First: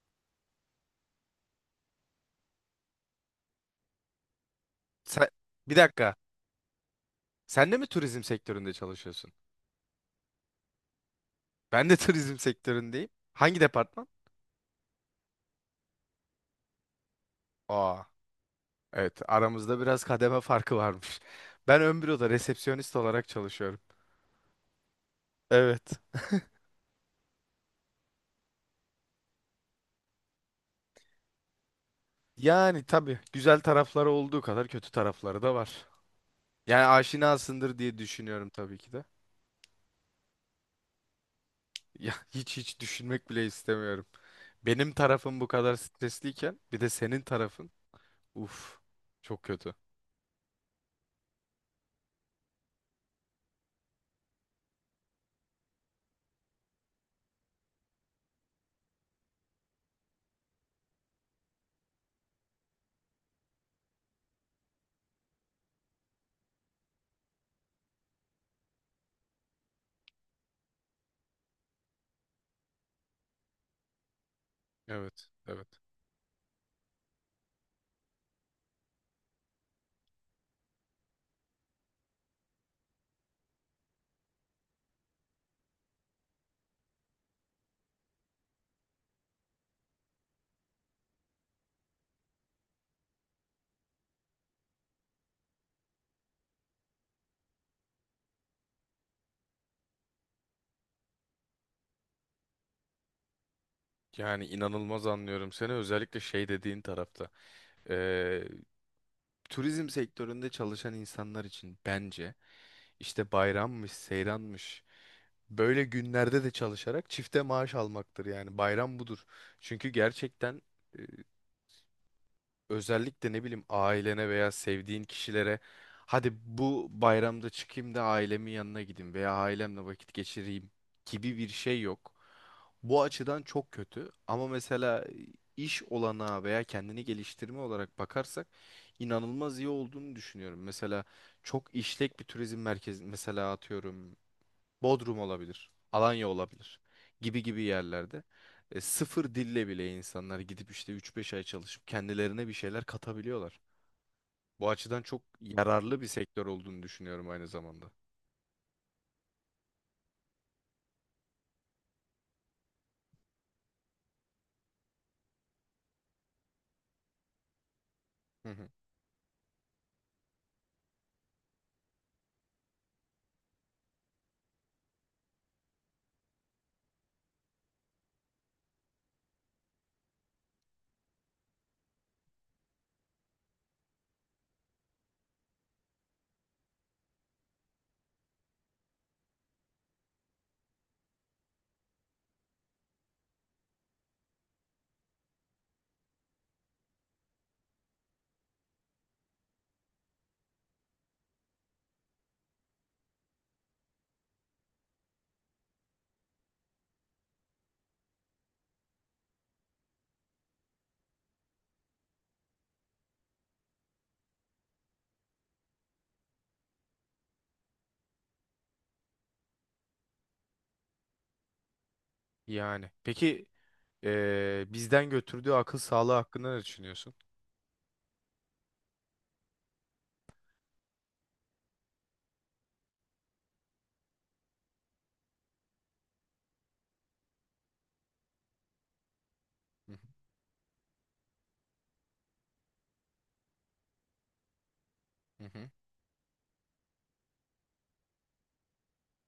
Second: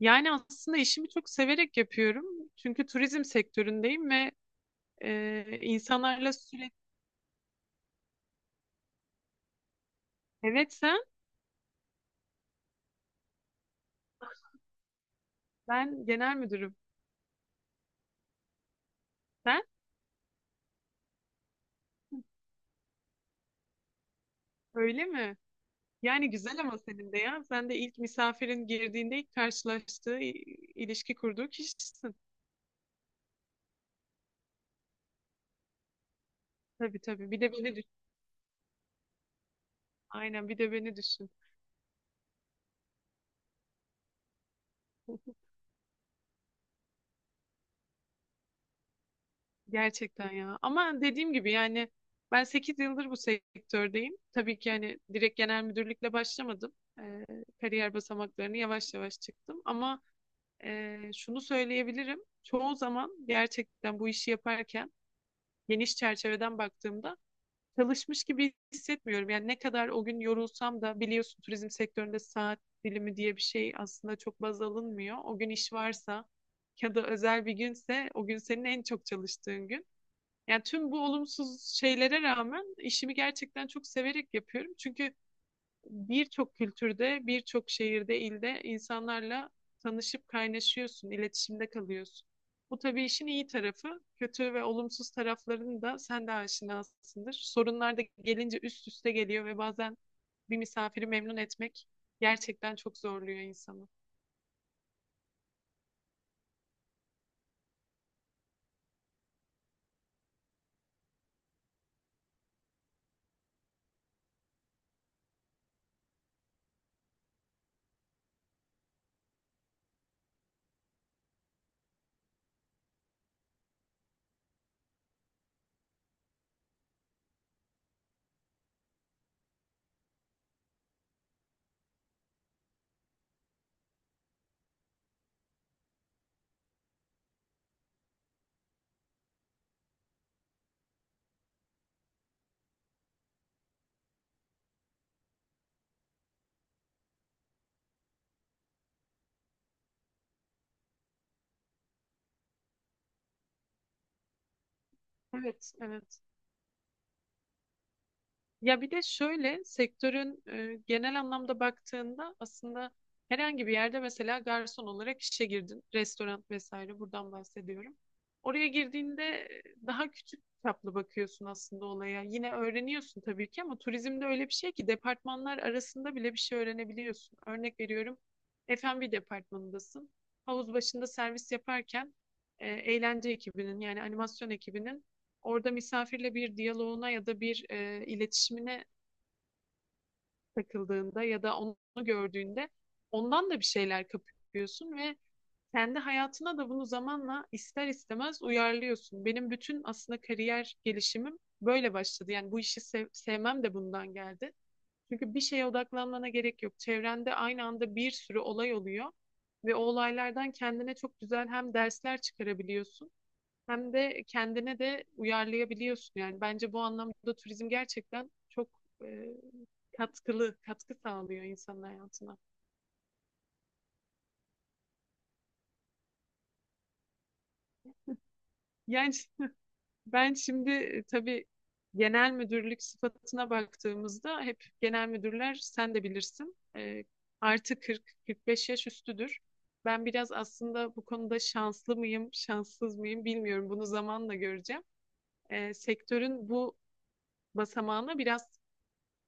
Yani aslında işimi çok severek yapıyorum. Çünkü turizm sektöründeyim ve Sen, bir dakika. insanlarla sürekli. Sen de mi turizm sektöründe çalışıyorsun? Evet, Ben de turizm sektöründeyim. Hangi departman? ben genel müdürüm. Aa, evet Sen aramızda biraz kademe farkı varmış. Ben ön büroda resepsiyonist olarak çalışıyorum. öyle mi? Evet. Yani güzel ama senin de ya. Sen de ilk misafirin girdiğinde ilk karşılaştığı, ilişki kurduğu kişisin. Yani tabii güzel tarafları olduğu kadar kötü tarafları da var. Yani Tabii tabii. Bir de beni aşinasındır düşün. diye düşünüyorum tabii ki de. Aynen bir de beni düşün. Ya hiç düşünmek bile istemiyorum. Benim tarafım bu kadar stresliyken bir de senin tarafın. Uf, çok kötü. Gerçekten ya. Ama dediğim gibi yani ben 8 yıldır bu sektördeyim. Tabii ki yani direkt genel müdürlükle başlamadım. Ee, Kariyer basamaklarını yavaş yavaş çıktım. Ama şunu söyleyebilirim. Çoğu zaman gerçekten bu işi yaparken geniş çerçeveden baktığımda çalışmış gibi hissetmiyorum. Yani ne kadar o gün yorulsam da biliyorsun turizm sektöründe saat dilimi diye bir şey aslında çok baz alınmıyor. Evet, O gün iş evet. varsa ya da özel bir günse o gün senin en çok çalıştığın gün. Yani tüm bu olumsuz şeylere rağmen işimi gerçekten çok severek yapıyorum. Çünkü birçok kültürde, birçok şehirde, ilde insanlarla tanışıp kaynaşıyorsun, iletişimde kalıyorsun. Bu tabii işin iyi tarafı. Kötü ve olumsuz taraflarını da sen de aşinasındır. Sorunlar da gelince üst üste geliyor ve bazen bir misafiri memnun etmek gerçekten çok zorluyor insanı. Yani inanılmaz anlıyorum seni özellikle şey dediğin tarafta. Ee, turizm sektöründe çalışan insanlar için bence işte bayrammış, seyranmış böyle günlerde de çalışarak çifte maaş almaktır yani bayram budur. Çünkü gerçekten özellikle ne bileyim ailene veya sevdiğin kişilere hadi bu bayramda çıkayım da ailemin yanına gideyim veya ailemle vakit geçireyim gibi bir şey yok. Bu açıdan çok kötü ama mesela iş olanağı veya kendini geliştirme olarak bakarsak inanılmaz iyi olduğunu düşünüyorum. Mesela çok işlek bir turizm merkezi mesela atıyorum Bodrum olabilir, Alanya olabilir gibi gibi yerlerde sıfır dille bile insanlar gidip işte üç beş ay çalışıp kendilerine bir şeyler katabiliyorlar. Bu açıdan çok Evet, yararlı bir evet. sektör olduğunu düşünüyorum aynı zamanda. Ya bir de şöyle sektörün genel anlamda baktığında aslında herhangi bir yerde mesela garson olarak işe girdin. Restoran vesaire buradan bahsediyorum. Hı Oraya hı. girdiğinde daha küçük çaplı bakıyorsun aslında olaya. Yine öğreniyorsun tabii ki ama turizmde öyle bir şey ki departmanlar arasında bile bir şey öğrenebiliyorsun. Örnek veriyorum, F&B departmanındasın. Havuz başında servis yaparken eğlence ekibinin yani animasyon ekibinin orada misafirle bir diyaloğuna ya da bir iletişimine takıldığında ya da onu gördüğünde ondan da bir şeyler kapıyorsun ve kendi hayatına da bunu zamanla ister istemez uyarlıyorsun. Benim bütün aslında kariyer gelişimim böyle başladı. Yani bu işi sevmem de bundan geldi. Çünkü bir şeye odaklanmana gerek yok. Çevrende aynı anda bir sürü olay oluyor ve o olaylardan kendine çok güzel hem dersler çıkarabiliyorsun hem de kendine de uyarlayabiliyorsun. Yani bence bu anlamda turizm gerçekten çok e, katkılı, katkı sağlıyor insanın hayatına. Yani peki bizden götürdüğü akıl sağlığı hakkında ne düşünüyorsun? Yani ben şimdi tabii genel müdürlük sıfatına baktığımızda hep genel müdürler sen de bilirsin, artı 40-45 yaş üstüdür. Hı hı. Ben biraz aslında bu konuda şanslı mıyım, şanssız mıyım bilmiyorum. Bunu zamanla göreceğim. Hı hı. Sektörün bu basamağına biraz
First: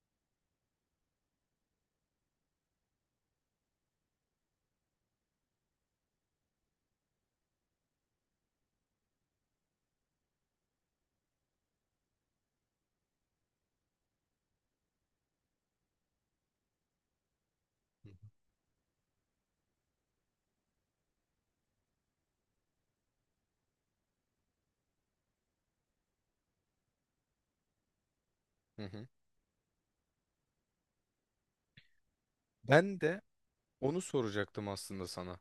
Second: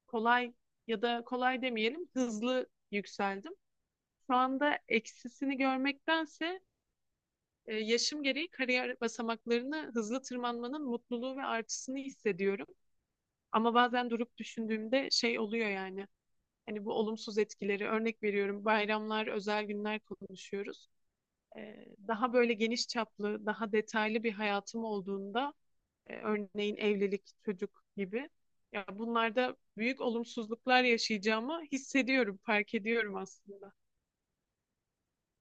kolay ya da kolay demeyelim, hızlı yükseldim. Şu anda eksisini görmektense yaşım gereği kariyer basamaklarını hızlı tırmanmanın mutluluğu ve artısını hissediyorum. Ama bazen durup düşündüğümde şey oluyor yani. Hani bu olumsuz etkileri örnek veriyorum. Bayramlar, özel günler konuşuyoruz. Daha böyle geniş çaplı, daha detaylı bir hayatım olduğunda, örneğin evlilik, çocuk gibi. Hı Ya hı. bunlarda büyük olumsuzluklar yaşayacağımı hissediyorum, fark Ben ediyorum de aslında. onu soracaktım aslında sana.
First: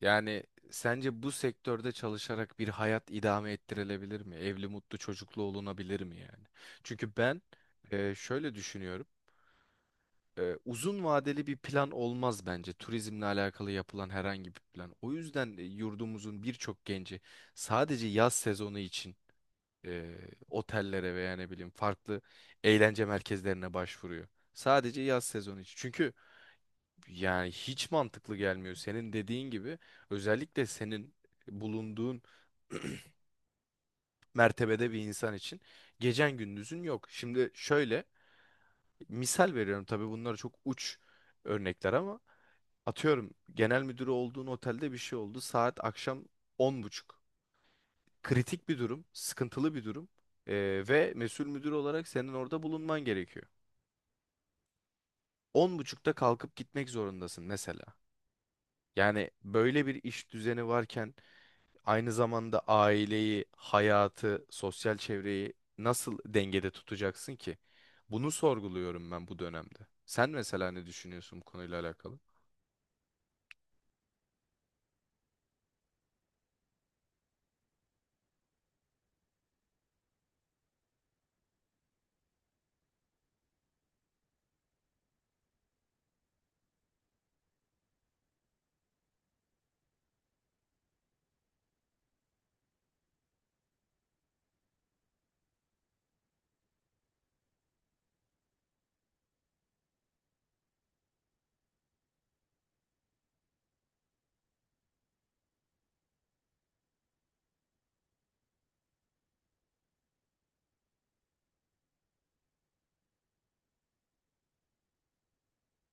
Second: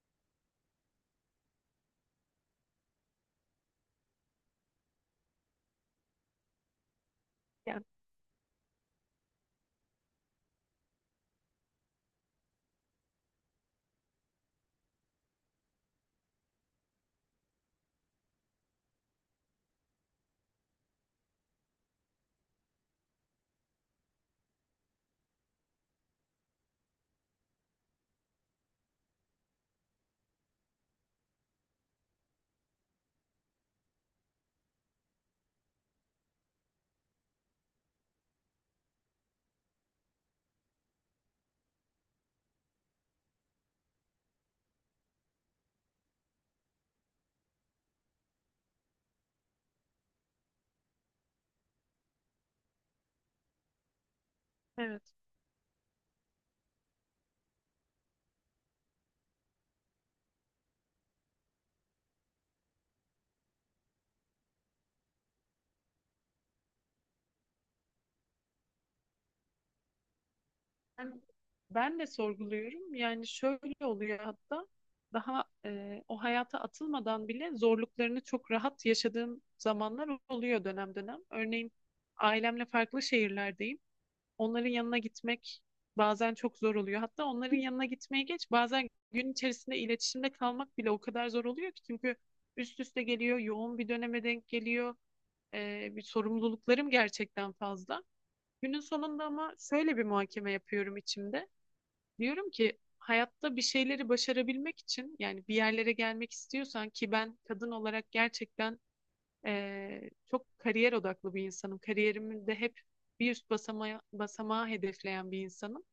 Yani sence bu sektörde çalışarak bir hayat idame ettirilebilir mi? Evli, mutlu, çocuklu olunabilir mi yani? Çünkü ben Yani şöyle düşünüyorum. Uzun vadeli bir plan olmaz bence turizmle alakalı yapılan herhangi bir plan. O yüzden yurdumuzun birçok genci sadece yaz sezonu için e, otellere veya ne bileyim farklı eğlence merkezlerine başvuruyor. Sadece yaz sezonu için. Çünkü yani hiç mantıklı gelmiyor. Senin dediğin gibi özellikle senin bulunduğun mertebede bir insan için gecen gündüzün yok. Şimdi şöyle misal veriyorum, tabii bunlar çok uç örnekler ama atıyorum genel müdürü olduğun otelde bir şey oldu. Saat akşam 10.30. Kritik bir durum, sıkıntılı bir durum. Ee, Ve mesul müdür olarak senin orada bulunman gerekiyor. evet. 10.30'da kalkıp gitmek zorundasın mesela. Yani böyle bir iş düzeni varken aynı zamanda aileyi, hayatı, sosyal çevreyi nasıl dengede tutacaksın ki? Bunu sorguluyorum ben bu dönemde. Sen mesela ne Ben, düşünüyorsun bu konuyla ben de alakalı? sorguluyorum. Yani şöyle oluyor, hatta daha o hayata atılmadan bile zorluklarını çok rahat yaşadığım zamanlar oluyor dönem dönem. Örneğin ailemle farklı şehirlerdeyim. Onların yanına gitmek bazen çok zor oluyor. Hatta onların yanına gitmeye geç, bazen gün içerisinde iletişimde kalmak bile o kadar zor oluyor ki, çünkü üst üste geliyor, yoğun bir döneme denk geliyor. Bir sorumluluklarım gerçekten fazla. Günün sonunda ama şöyle bir muhakeme yapıyorum içimde. Diyorum ki hayatta bir şeyleri başarabilmek için, yani bir yerlere gelmek istiyorsan, ki ben kadın olarak gerçekten çok kariyer odaklı bir insanım. Kariyerimi de hep bir üst basamağa, basamağı hedefleyen bir insanım.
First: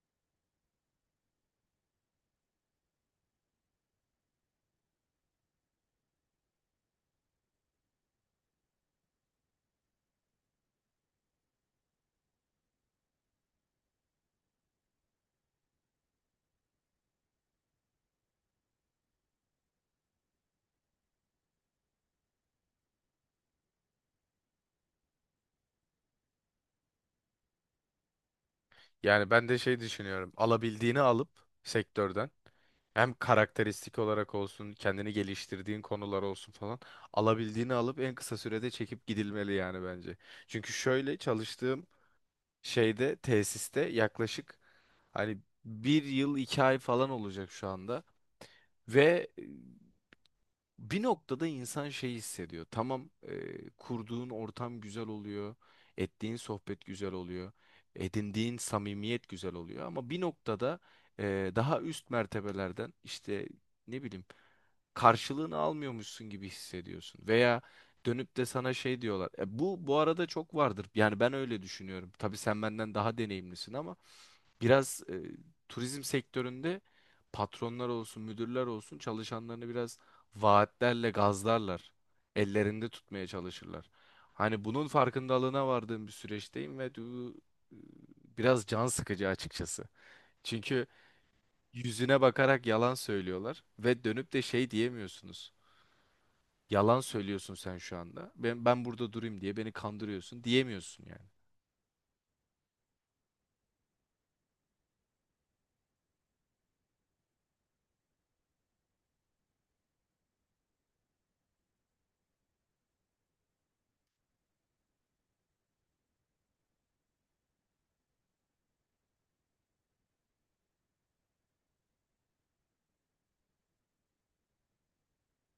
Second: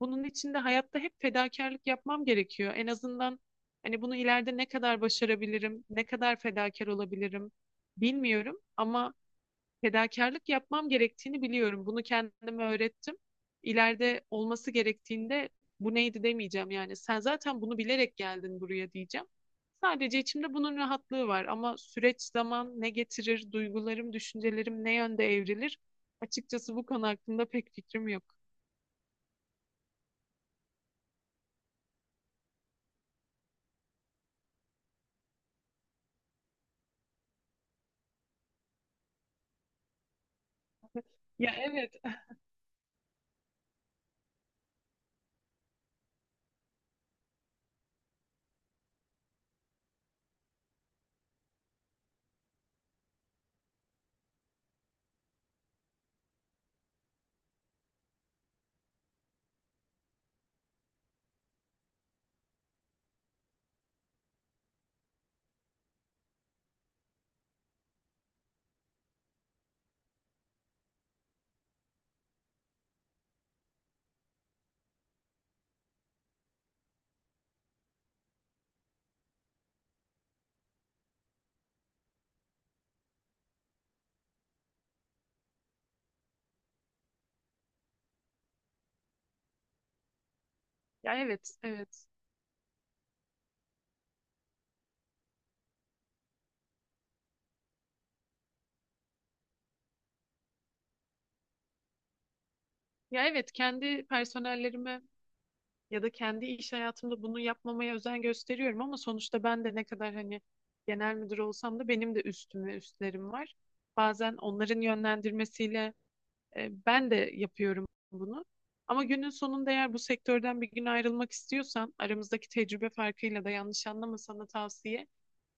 Bunun için de hayatta hep fedakarlık yapmam gerekiyor. En azından hani bunu ileride ne kadar başarabilirim, ne kadar fedakar olabilirim bilmiyorum ama fedakarlık yapmam gerektiğini biliyorum. Bunu kendime öğrettim. İleride olması gerektiğinde bu neydi demeyeceğim yani. Sen zaten bunu bilerek geldin buraya diyeceğim. Sadece içimde bunun rahatlığı var ama süreç zaman ne getirir, duygularım, düşüncelerim ne yönde evrilir? Açıkçası bu konu hakkında pek fikrim yok. Yani ben de şey düşünüyorum. Alabildiğini alıp sektörden hem karakteristik olarak olsun, kendini geliştirdiğin konular olsun falan alabildiğini alıp en kısa sürede çekip gidilmeli yani bence. Çünkü şöyle Ya çalıştığım evet. şeyde, tesiste yaklaşık hani 1 yıl 2 ay falan olacak şu anda. Ve bir noktada insan şey hissediyor. Tamam, kurduğun ortam güzel oluyor, ettiğin sohbet güzel oluyor, edindiğin samimiyet güzel oluyor. Ama bir noktada daha üst mertebelerden işte ne bileyim karşılığını almıyormuşsun gibi hissediyorsun. Veya dönüp de sana şey diyorlar. E, bu arada çok vardır. Yani ben öyle düşünüyorum. Tabii sen benden daha deneyimlisin ama biraz turizm sektöründe patronlar olsun, müdürler olsun çalışanlarını biraz vaatlerle gazlarlar. Ellerinde tutmaya çalışırlar. Hani bunun farkındalığına vardığım bir süreçteyim ve bu e, biraz can sıkıcı açıkçası. Çünkü Ya evet, evet. yüzüne bakarak yalan söylüyorlar ve dönüp de şey diyemiyorsunuz. Yalan söylüyorsun sen şu anda. Ben burada durayım diye beni kandırıyorsun diyemiyorsun yani. Ya evet, kendi personellerime ya da kendi iş hayatımda bunu yapmamaya özen gösteriyorum ama sonuçta ben de ne kadar hani genel müdür olsam da benim de üstüm ve üstlerim var. Bazen onların yönlendirmesiyle ben de yapıyorum bunu. Ama günün sonunda eğer bu sektörden bir gün ayrılmak istiyorsan, aramızdaki tecrübe farkıyla da yanlış anlama, sana tavsiye.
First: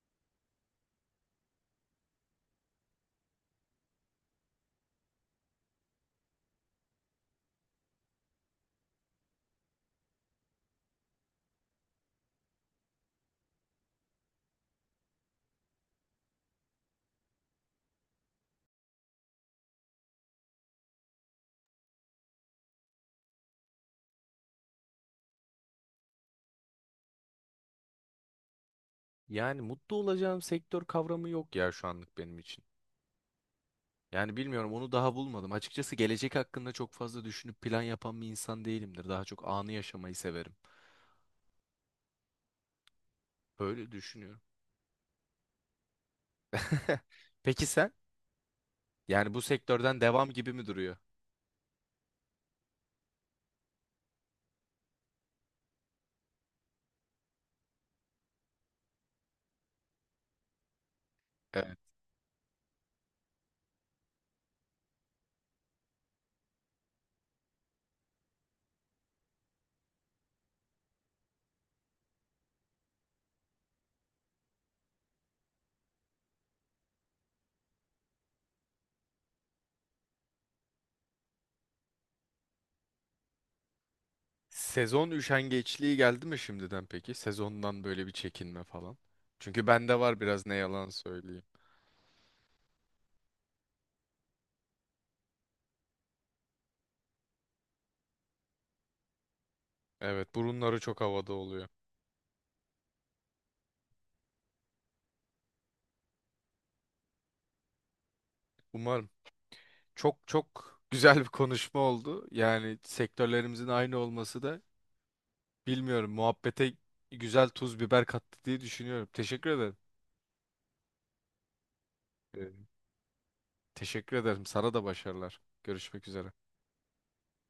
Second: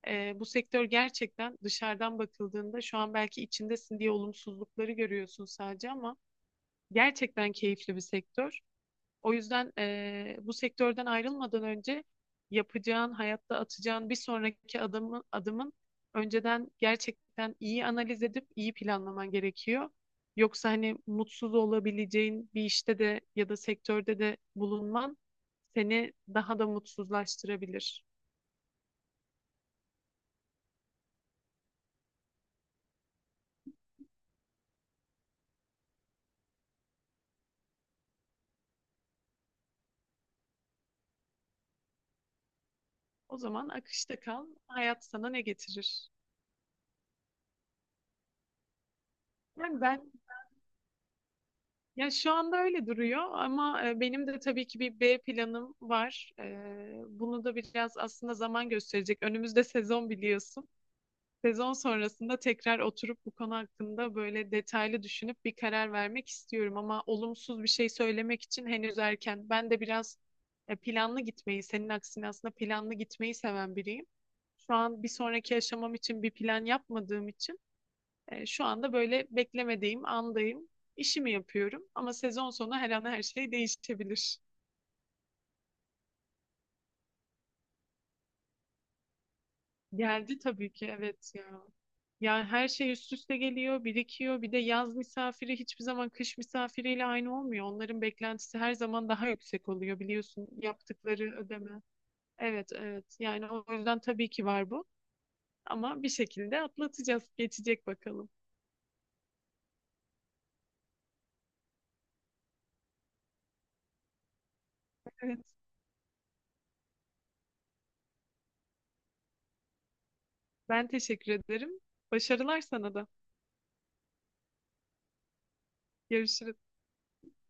Bu sektör gerçekten dışarıdan bakıldığında, şu an belki içindesin diye olumsuzlukları görüyorsun sadece ama gerçekten keyifli bir sektör. O yüzden bu sektörden ayrılmadan önce yapacağın, hayatta atacağın bir sonraki adımı, adımın önceden gerçekten iyi analiz edip iyi planlaman gerekiyor. Yoksa hani mutsuz olabileceğin bir işte de ya da sektörde de bulunman seni daha da mutsuzlaştırabilir. Yani mutlu olacağım sektör kavramı yok ya şu anlık benim için. Yani bilmiyorum, onu daha bulmadım. Açıkçası gelecek hakkında çok fazla düşünüp plan yapan bir insan değilimdir. Daha çok anı yaşamayı severim. O zaman Böyle akışta düşünüyorum. kal, hayat sana ne getirir? Peki sen? Yani bu sektörden devam gibi mi duruyor? Ya şu anda öyle duruyor ama benim de tabii ki bir B planım var. Bunu da biraz aslında zaman gösterecek. Önümüzde sezon, biliyorsun. Sezon Evet. sonrasında tekrar oturup bu konu hakkında böyle detaylı düşünüp bir karar vermek istiyorum ama olumsuz bir şey söylemek için henüz erken. Ben de biraz planlı gitmeyi, senin aksine aslında planlı gitmeyi seven biriyim. Şu an bir sonraki aşamam için bir plan yapmadığım için şu anda böyle beklemediğim andayım. İşimi yapıyorum ama sezon sonu her an her şey değişebilir. Sezon üşengeçliği geldi mi şimdiden peki? Sezondan böyle bir çekinme falan. Çünkü bende var Geldi biraz, ne tabii ki, yalan evet söyleyeyim. ya. Yani her şey üst üste geliyor, birikiyor. Bir de yaz misafiri hiçbir zaman kış misafiriyle aynı olmuyor. Onların beklentisi her zaman daha yüksek oluyor, Evet, biliyorsun burunları çok havada yaptıkları oluyor. ödeme. Evet, evet, yani o yüzden tabii ki var bu. Ama bir şekilde atlatacağız, geçecek bakalım. Umarım. Çok çok güzel bir konuşma oldu. Yani sektörlerimizin aynı olması da Evet, bilmiyorum muhabbete güzel tuz biber kattı diye düşünüyorum. Teşekkür ederim. ben teşekkür ederim. Ee, Başarılar sana da. Teşekkür ederim. Sana da başarılar. Görüşmek üzere. Görüşürüz.